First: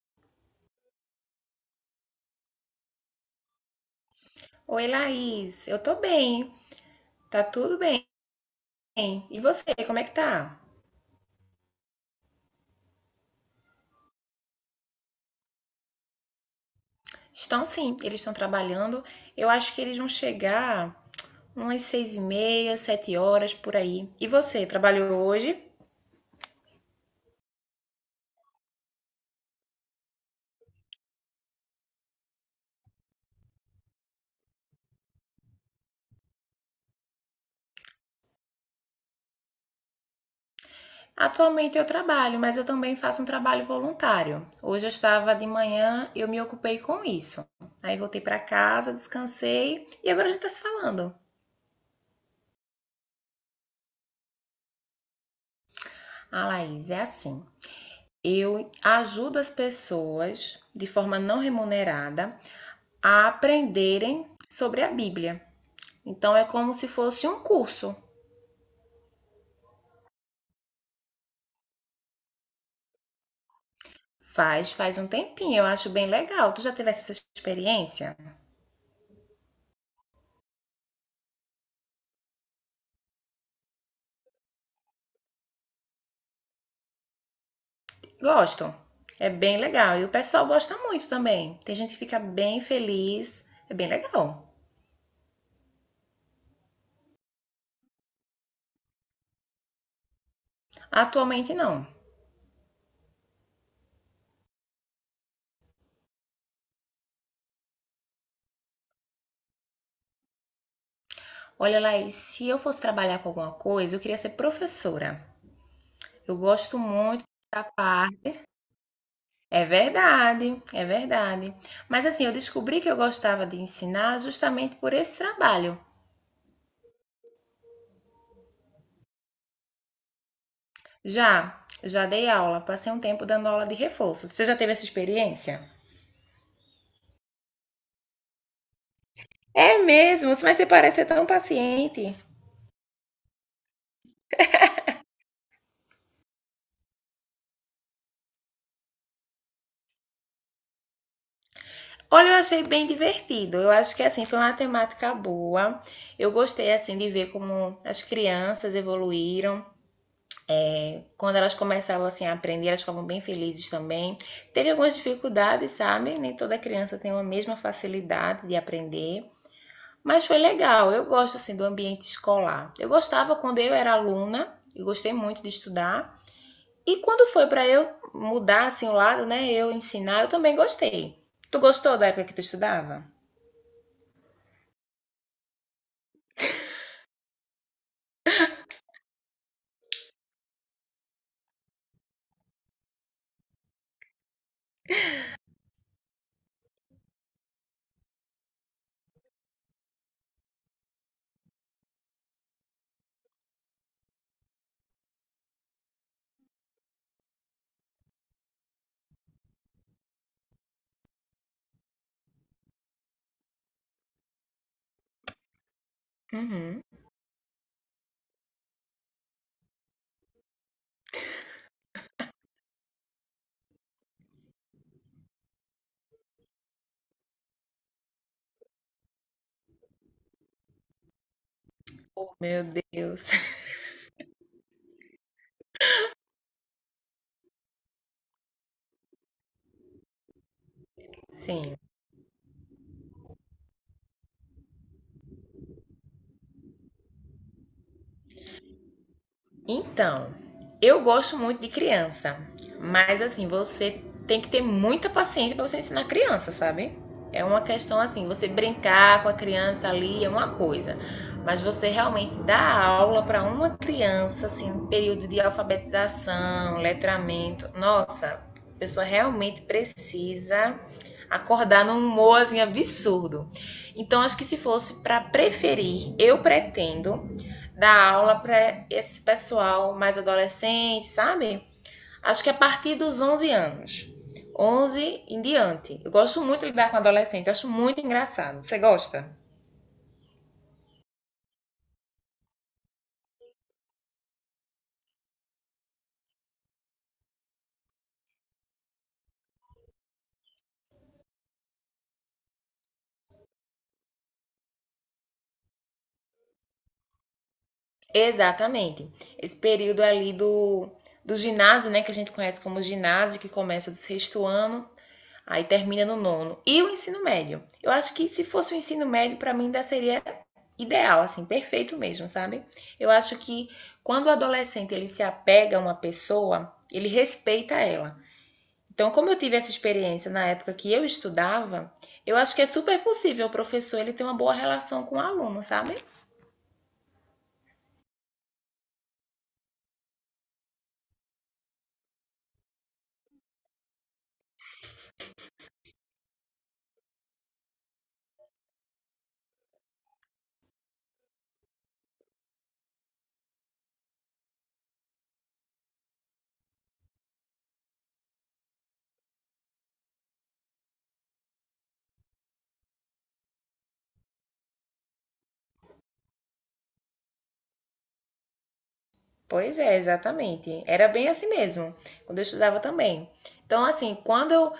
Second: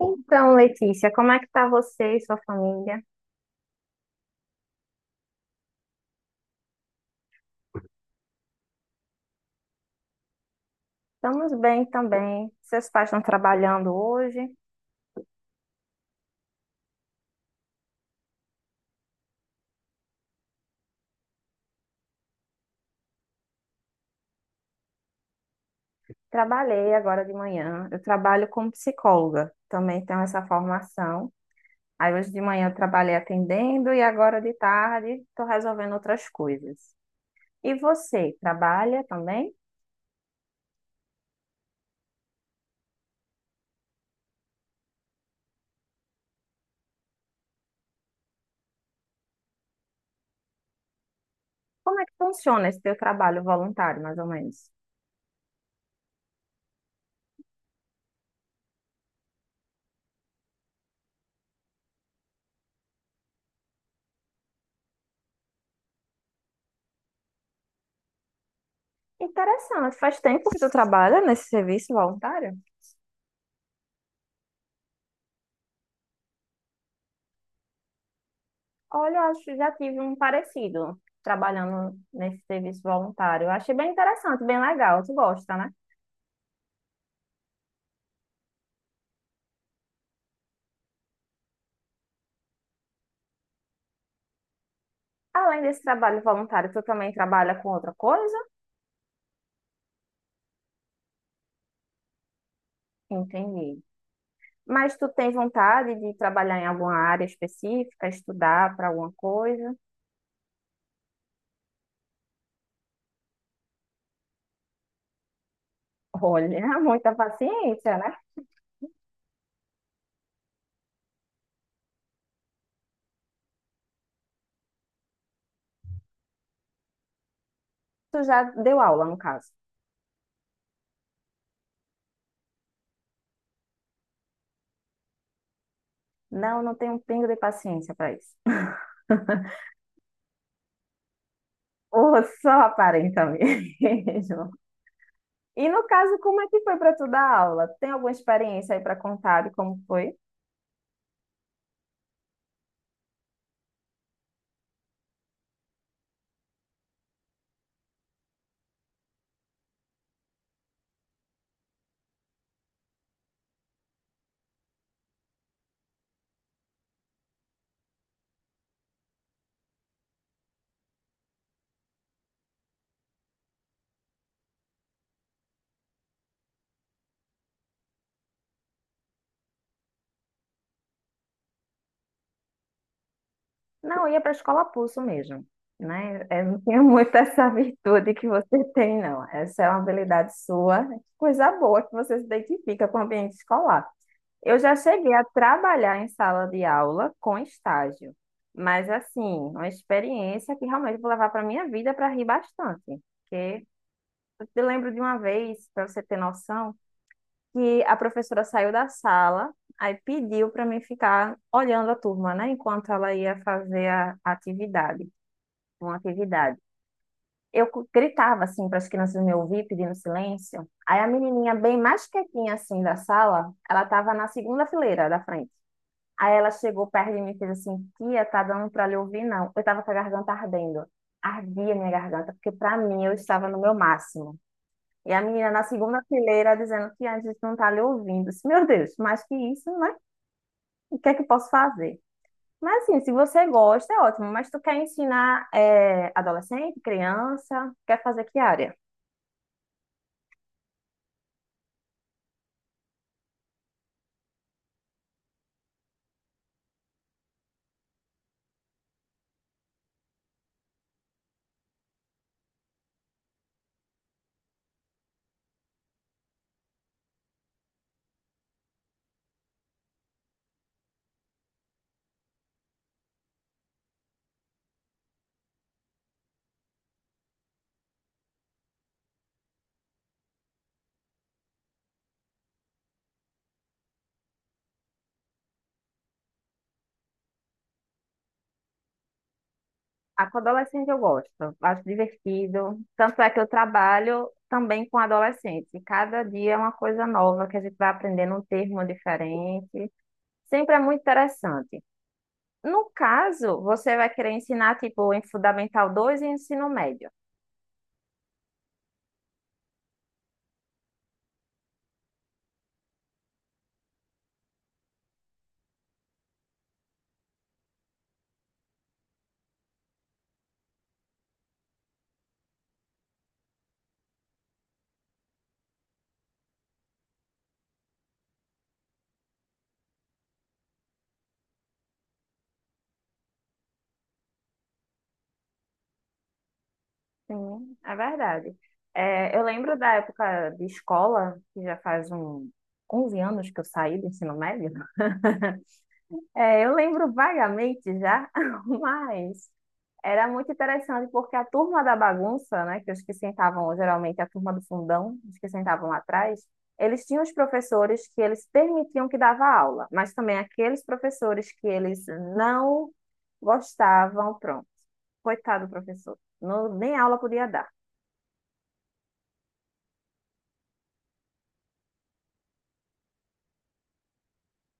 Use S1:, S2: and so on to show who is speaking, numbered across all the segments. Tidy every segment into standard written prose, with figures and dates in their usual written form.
S1: Então, Letícia, como é que tá você e sua família?
S2: Oi, Laís. Eu tô bem, tá tudo bem. E você, como é que tá?
S1: Estamos bem também. Seus pais estão trabalhando hoje?
S2: Estão sim, eles estão trabalhando. Eu acho que eles vão chegar umas seis e meia, sete horas por aí. E você, trabalhou hoje?
S1: Trabalhei agora de manhã. Eu trabalho como psicóloga, também tenho essa formação. Aí hoje de manhã eu trabalhei atendendo e agora de tarde estou resolvendo outras coisas. E você, trabalha também?
S2: Atualmente eu trabalho, mas eu também faço um trabalho voluntário. Hoje eu estava de manhã, eu me ocupei com isso. Aí voltei para casa, descansei e agora a gente está se falando.
S1: Como é que funciona esse teu trabalho voluntário, mais ou menos?
S2: Ah, Laís, é assim. Eu ajudo as pessoas de forma não remunerada a aprenderem sobre a Bíblia. Então é como se fosse um curso.
S1: Interessante. Faz tempo que tu trabalha nesse serviço voluntário?
S2: Faz um tempinho, eu acho bem legal. Tu já tivesse essa experiência?
S1: Olha, eu acho que já tive um parecido trabalhando nesse serviço voluntário. Eu achei bem interessante, bem legal. Tu gosta, né?
S2: Gostam. É bem legal. E o pessoal gosta muito também. Tem gente que fica bem feliz. É bem legal.
S1: Além desse trabalho voluntário, tu também trabalha com outra coisa?
S2: Atualmente não.
S1: Entendi. Mas tu tem vontade de trabalhar em alguma área específica, estudar para alguma coisa?
S2: Olha, Laís, se eu fosse trabalhar com alguma coisa, eu queria ser professora. Eu gosto
S1: Olha, muita
S2: muito dessa
S1: paciência, né?
S2: parte. É verdade, é verdade. Mas assim, eu descobri que eu gostava de ensinar justamente por esse trabalho.
S1: Tu já deu aula, no caso.
S2: Já dei aula, passei um tempo dando aula de reforço. Você já teve essa experiência?
S1: Não, não tenho um pingo de paciência para isso.
S2: É mesmo, mas você parece ser tão paciente.
S1: Ou só aparenta mesmo. E no caso, como é que foi para tu dar aula? Tem alguma experiência aí para contar de como foi?
S2: Olha, eu achei bem divertido. Eu acho que assim foi uma temática boa. Eu gostei assim de ver como as crianças evoluíram. Quando elas começavam assim a aprender, elas ficavam bem felizes também. Teve algumas dificuldades, sabe? Nem toda criança tem a mesma facilidade de aprender, mas foi legal. Eu gosto assim do ambiente escolar. Eu gostava quando eu era aluna, eu gostei muito de estudar. E quando foi para eu mudar assim o lado, né? Eu ensinar, eu também gostei. Tu gostou da época que tu estudava?
S1: Não, eu ia para a escola pulso mesmo, né? Eu não tinha muito essa virtude que você tem, não. Essa é uma habilidade sua, coisa boa que você se identifica com o ambiente escolar. Eu já cheguei a trabalhar em sala de aula com estágio, mas assim, uma experiência que realmente vou levar para minha vida para rir bastante, porque eu te lembro de uma vez, para você ter noção. Que a professora saiu da sala, aí pediu para mim ficar olhando a turma, né, enquanto ela ia fazer a atividade, uma atividade.
S2: Uhum.
S1: Eu gritava assim para as crianças me ouvir, pedindo silêncio. Aí a menininha bem mais quietinha assim da sala, ela estava na segunda fileira da frente. Aí ela chegou perto de mim e fez assim: "Tia, tá dando para lhe ouvir não?". Eu estava com a garganta ardendo. Ardia minha garganta,
S2: Oh,
S1: porque
S2: meu
S1: para mim eu
S2: Deus.
S1: estava no meu máximo. E a menina na segunda fileira dizendo que a gente não tá lhe ouvindo. Eu disse, Meu Deus, mais que isso, né? O que é que eu posso
S2: Sim.
S1: fazer? Mas assim, se você gosta, é ótimo. Mas tu quer ensinar adolescente, criança? Quer fazer que área?
S2: Então, eu gosto muito de criança, mas assim, você tem que ter muita paciência para você ensinar criança, sabe? É uma questão assim, você brincar com a criança ali é uma coisa, mas você realmente dar aula para uma criança assim, no período de alfabetização, letramento, nossa, a pessoa realmente precisa acordar num humor assim, absurdo. Então, acho que se fosse para preferir, eu pretendo dar aula para esse pessoal mais adolescente, sabe? Acho que é a partir dos 11 anos. Onze em diante. Eu gosto muito de lidar com adolescente, acho muito engraçado. Você gosta?
S1: A com adolescente eu gosto, acho divertido. Tanto é que eu trabalho também com adolescente. Cada dia é uma coisa nova que a gente vai aprendendo um termo diferente. Sempre é muito interessante. No caso, você vai querer ensinar, tipo, em Fundamental 2 e ensino médio.
S2: Exatamente. Esse período ali do ginásio, né, que a gente conhece como ginásio, que começa do sexto ano, aí termina no nono. E o ensino médio. Eu acho que se fosse o ensino médio, para mim ainda seria ideal, assim, perfeito mesmo, sabe? Eu acho que quando o adolescente ele se apega a uma pessoa, ele respeita ela. Então, como eu tive essa experiência na época que eu estudava, eu acho que é super possível o professor ele ter uma boa relação com o aluno, sabe?
S1: Sim, é verdade. É, eu lembro da época de escola, que já faz um 11 anos que eu saí do ensino médio. É, eu lembro vagamente já, mas era muito interessante porque a turma da bagunça, né, que os que sentavam geralmente a turma do fundão, os que sentavam lá atrás, eles tinham os professores que eles permitiam que dava aula, mas também aqueles professores que eles não gostavam, pronto. Coitado do professor, não, nem aula podia dar.
S2: Pois é, exatamente. Era bem assim mesmo, quando eu estudava também. Então, assim, quando eu,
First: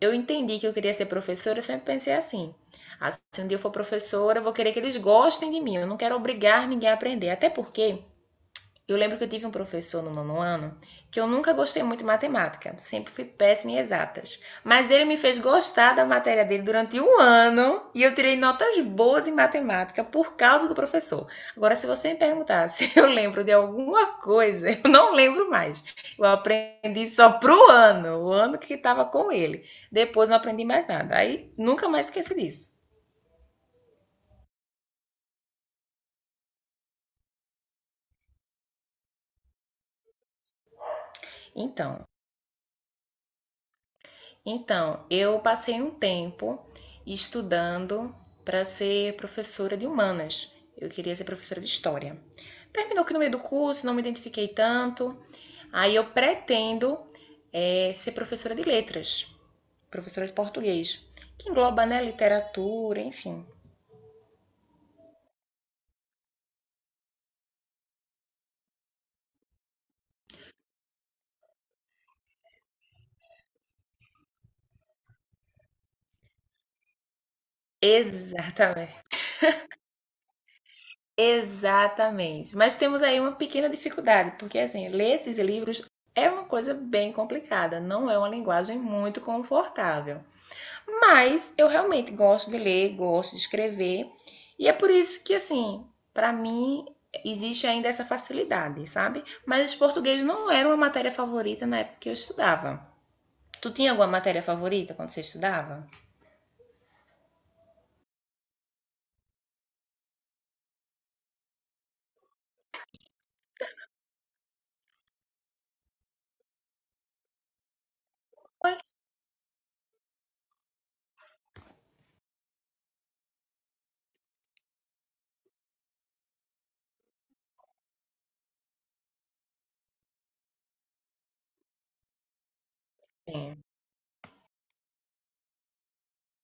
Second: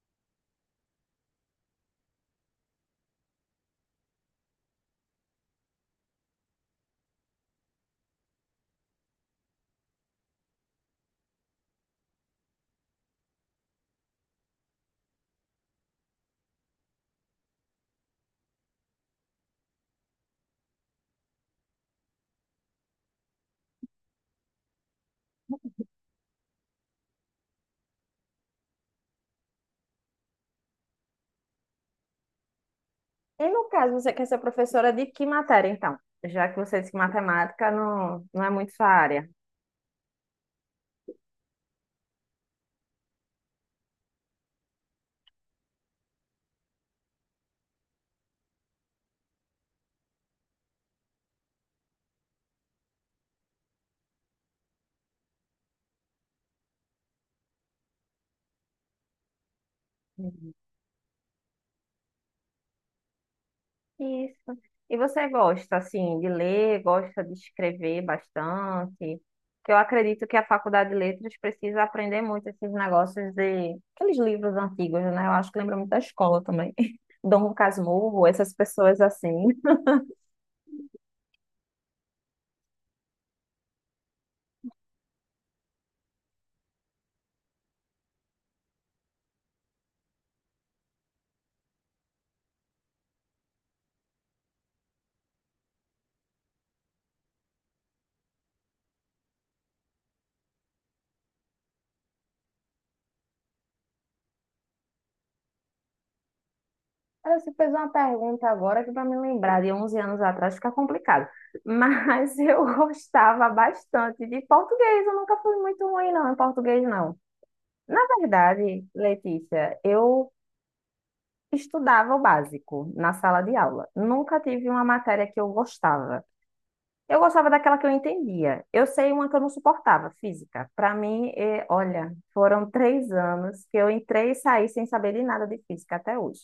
S2: eu entendi que eu queria ser professora, eu sempre pensei assim: ah, se um dia eu for professora, eu vou querer que eles gostem de mim. Eu não quero obrigar ninguém a aprender. Até porque eu lembro que eu tive um professor no nono ano que eu nunca gostei muito de matemática, sempre fui péssima em exatas. Mas ele me fez gostar da matéria dele durante um ano e eu tirei notas boas em matemática por causa do professor. Agora, se você me perguntar se eu lembro de alguma coisa, eu não lembro mais. Eu aprendi só pro ano, o ano que estava com ele. Depois não aprendi mais nada. Aí nunca mais esqueci disso.
S1: E no caso, você quer ser professora de que matéria, então? Já que você disse que matemática não, não é muito sua área.
S2: Então, Então, eu passei um tempo estudando para ser professora de humanas. Eu queria ser professora de história. Terminou que no meio do curso não me identifiquei tanto. Aí eu pretendo ser professora de letras, professora de português, que engloba, né, literatura, enfim.
S1: Isso. E você gosta, assim, de ler, gosta de escrever bastante? Que eu acredito que a Faculdade de Letras precisa aprender muito esses negócios de... Aqueles livros antigos, né? Eu acho que lembra muito da escola também. Dom Casmurro, essas pessoas
S2: Exatamente.
S1: assim.
S2: Exatamente. Mas temos aí uma pequena dificuldade, porque assim, ler esses livros é uma coisa bem complicada, não é uma linguagem muito confortável. Mas eu realmente gosto de ler, gosto de escrever, e é por isso que, assim, para mim existe ainda essa facilidade, sabe? Mas português não era uma matéria favorita na época que eu estudava. Tu tinha alguma matéria favorita quando você estudava?
S1: Ela se fez uma pergunta agora que para me lembrar de 11 anos atrás fica complicado. Mas eu gostava bastante de português. Eu nunca fui muito ruim, não, em português, não. Na
S2: Oi.
S1: verdade, Letícia, eu estudava o básico na sala de aula. Nunca tive uma matéria que eu gostava. Eu gostava daquela que eu entendia. Eu sei uma que eu não suportava, física. Para mim, é, olha, foram três
S2: É,
S1: anos que eu entrei e saí sem saber de nada de física até hoje.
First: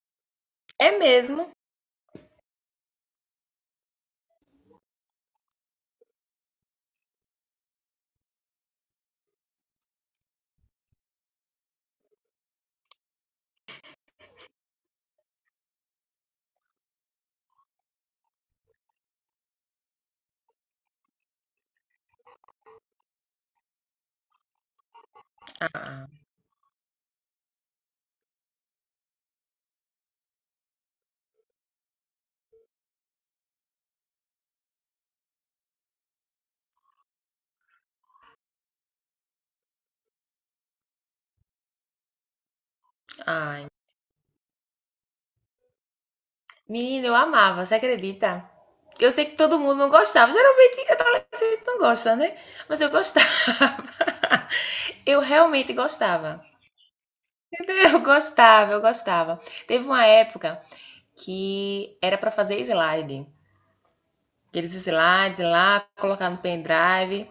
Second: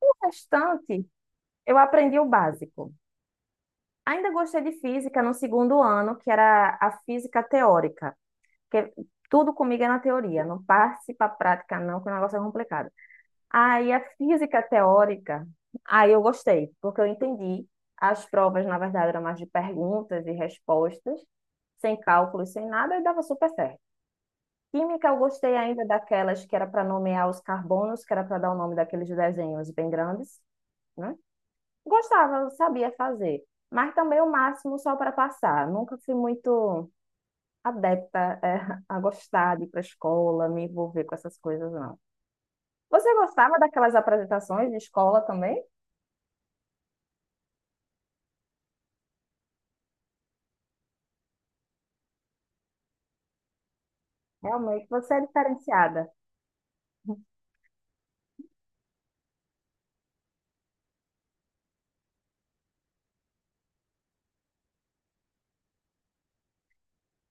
S1: O
S2: é
S1: restante,
S2: mesmo?
S1: eu aprendi o básico. Ainda gostei de física no segundo ano, que era a física teórica, que tudo comigo é na teoria, não passe para a prática não, que o negócio é complicado. Aí a física teórica, aí eu gostei, porque eu entendi. As provas, na verdade, eram mais de perguntas e respostas, sem cálculos, sem nada, e dava super certo. Química, eu gostei ainda
S2: Ah,
S1: daquelas que era para nomear os carbonos, que era para dar o nome daqueles desenhos bem grandes, né? Gostava, eu sabia fazer, mas também o máximo só para passar. Nunca fui muito adepta, a gostar de ir para a escola, me envolver com essas coisas, não. Você gostava
S2: ai.
S1: daquelas apresentações de escola também?
S2: Menina, eu amava, você acredita? Eu sei que todo mundo não gostava. Geralmente adolescente não gosta, né? Mas eu gostava.
S1: Realmente, você é
S2: Eu realmente
S1: diferenciada.
S2: gostava. Eu gostava, eu gostava. Teve uma época que era para fazer slide. Aqueles slides lá, colocar no pendrive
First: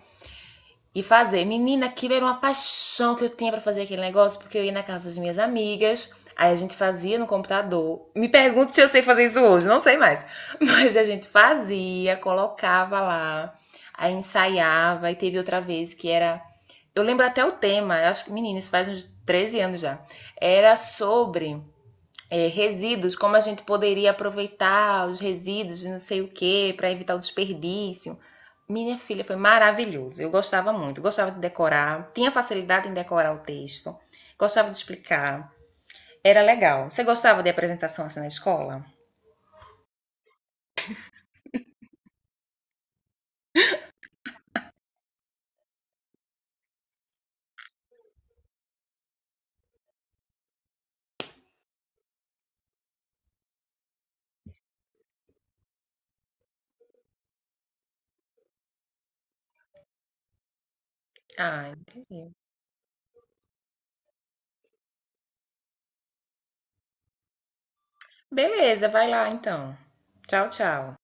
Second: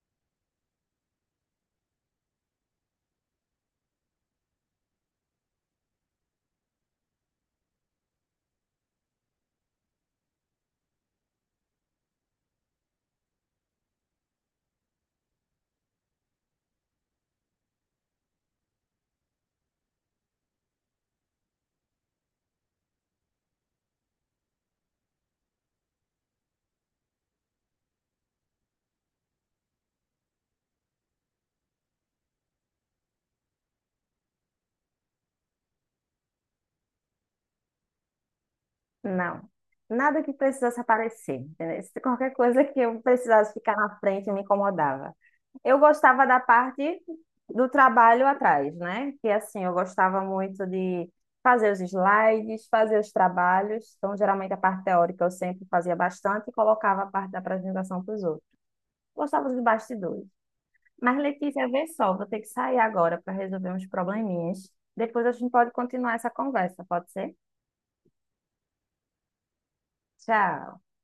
S2: e fazer. Menina, aquilo era uma paixão que eu tinha para fazer aquele negócio, porque eu ia na casa das minhas amigas, aí a gente fazia no computador. Me pergunto se eu sei fazer isso hoje, não sei mais. Mas a gente fazia, colocava lá, aí ensaiava, e teve outra vez que era. Eu lembro até o tema, eu acho que, menina, isso faz uns 13 anos já. Era sobre resíduos, como a gente poderia aproveitar os resíduos de não sei o que para evitar o desperdício. Minha filha foi maravilhoso. Eu gostava muito, gostava de decorar, tinha facilidade em decorar o texto, gostava de explicar. Era legal. Você gostava de apresentação assim na escola?
S1: Não. Nada que precisasse aparecer, entendeu? Se qualquer coisa que eu precisasse ficar na frente me incomodava. Eu gostava da parte do trabalho atrás, né? Que assim, eu gostava muito de fazer os slides, fazer os trabalhos. Então, geralmente a parte teórica eu sempre fazia bastante e colocava a parte da apresentação para os outros. Gostava dos bastidores. Mas, Letícia,
S2: Ah,
S1: vê só, vou ter que sair agora para resolver uns probleminhas. Depois a gente pode continuar essa conversa, pode ser?
S2: beleza, vai lá então. Tchau,
S1: Tchau.
S2: tchau.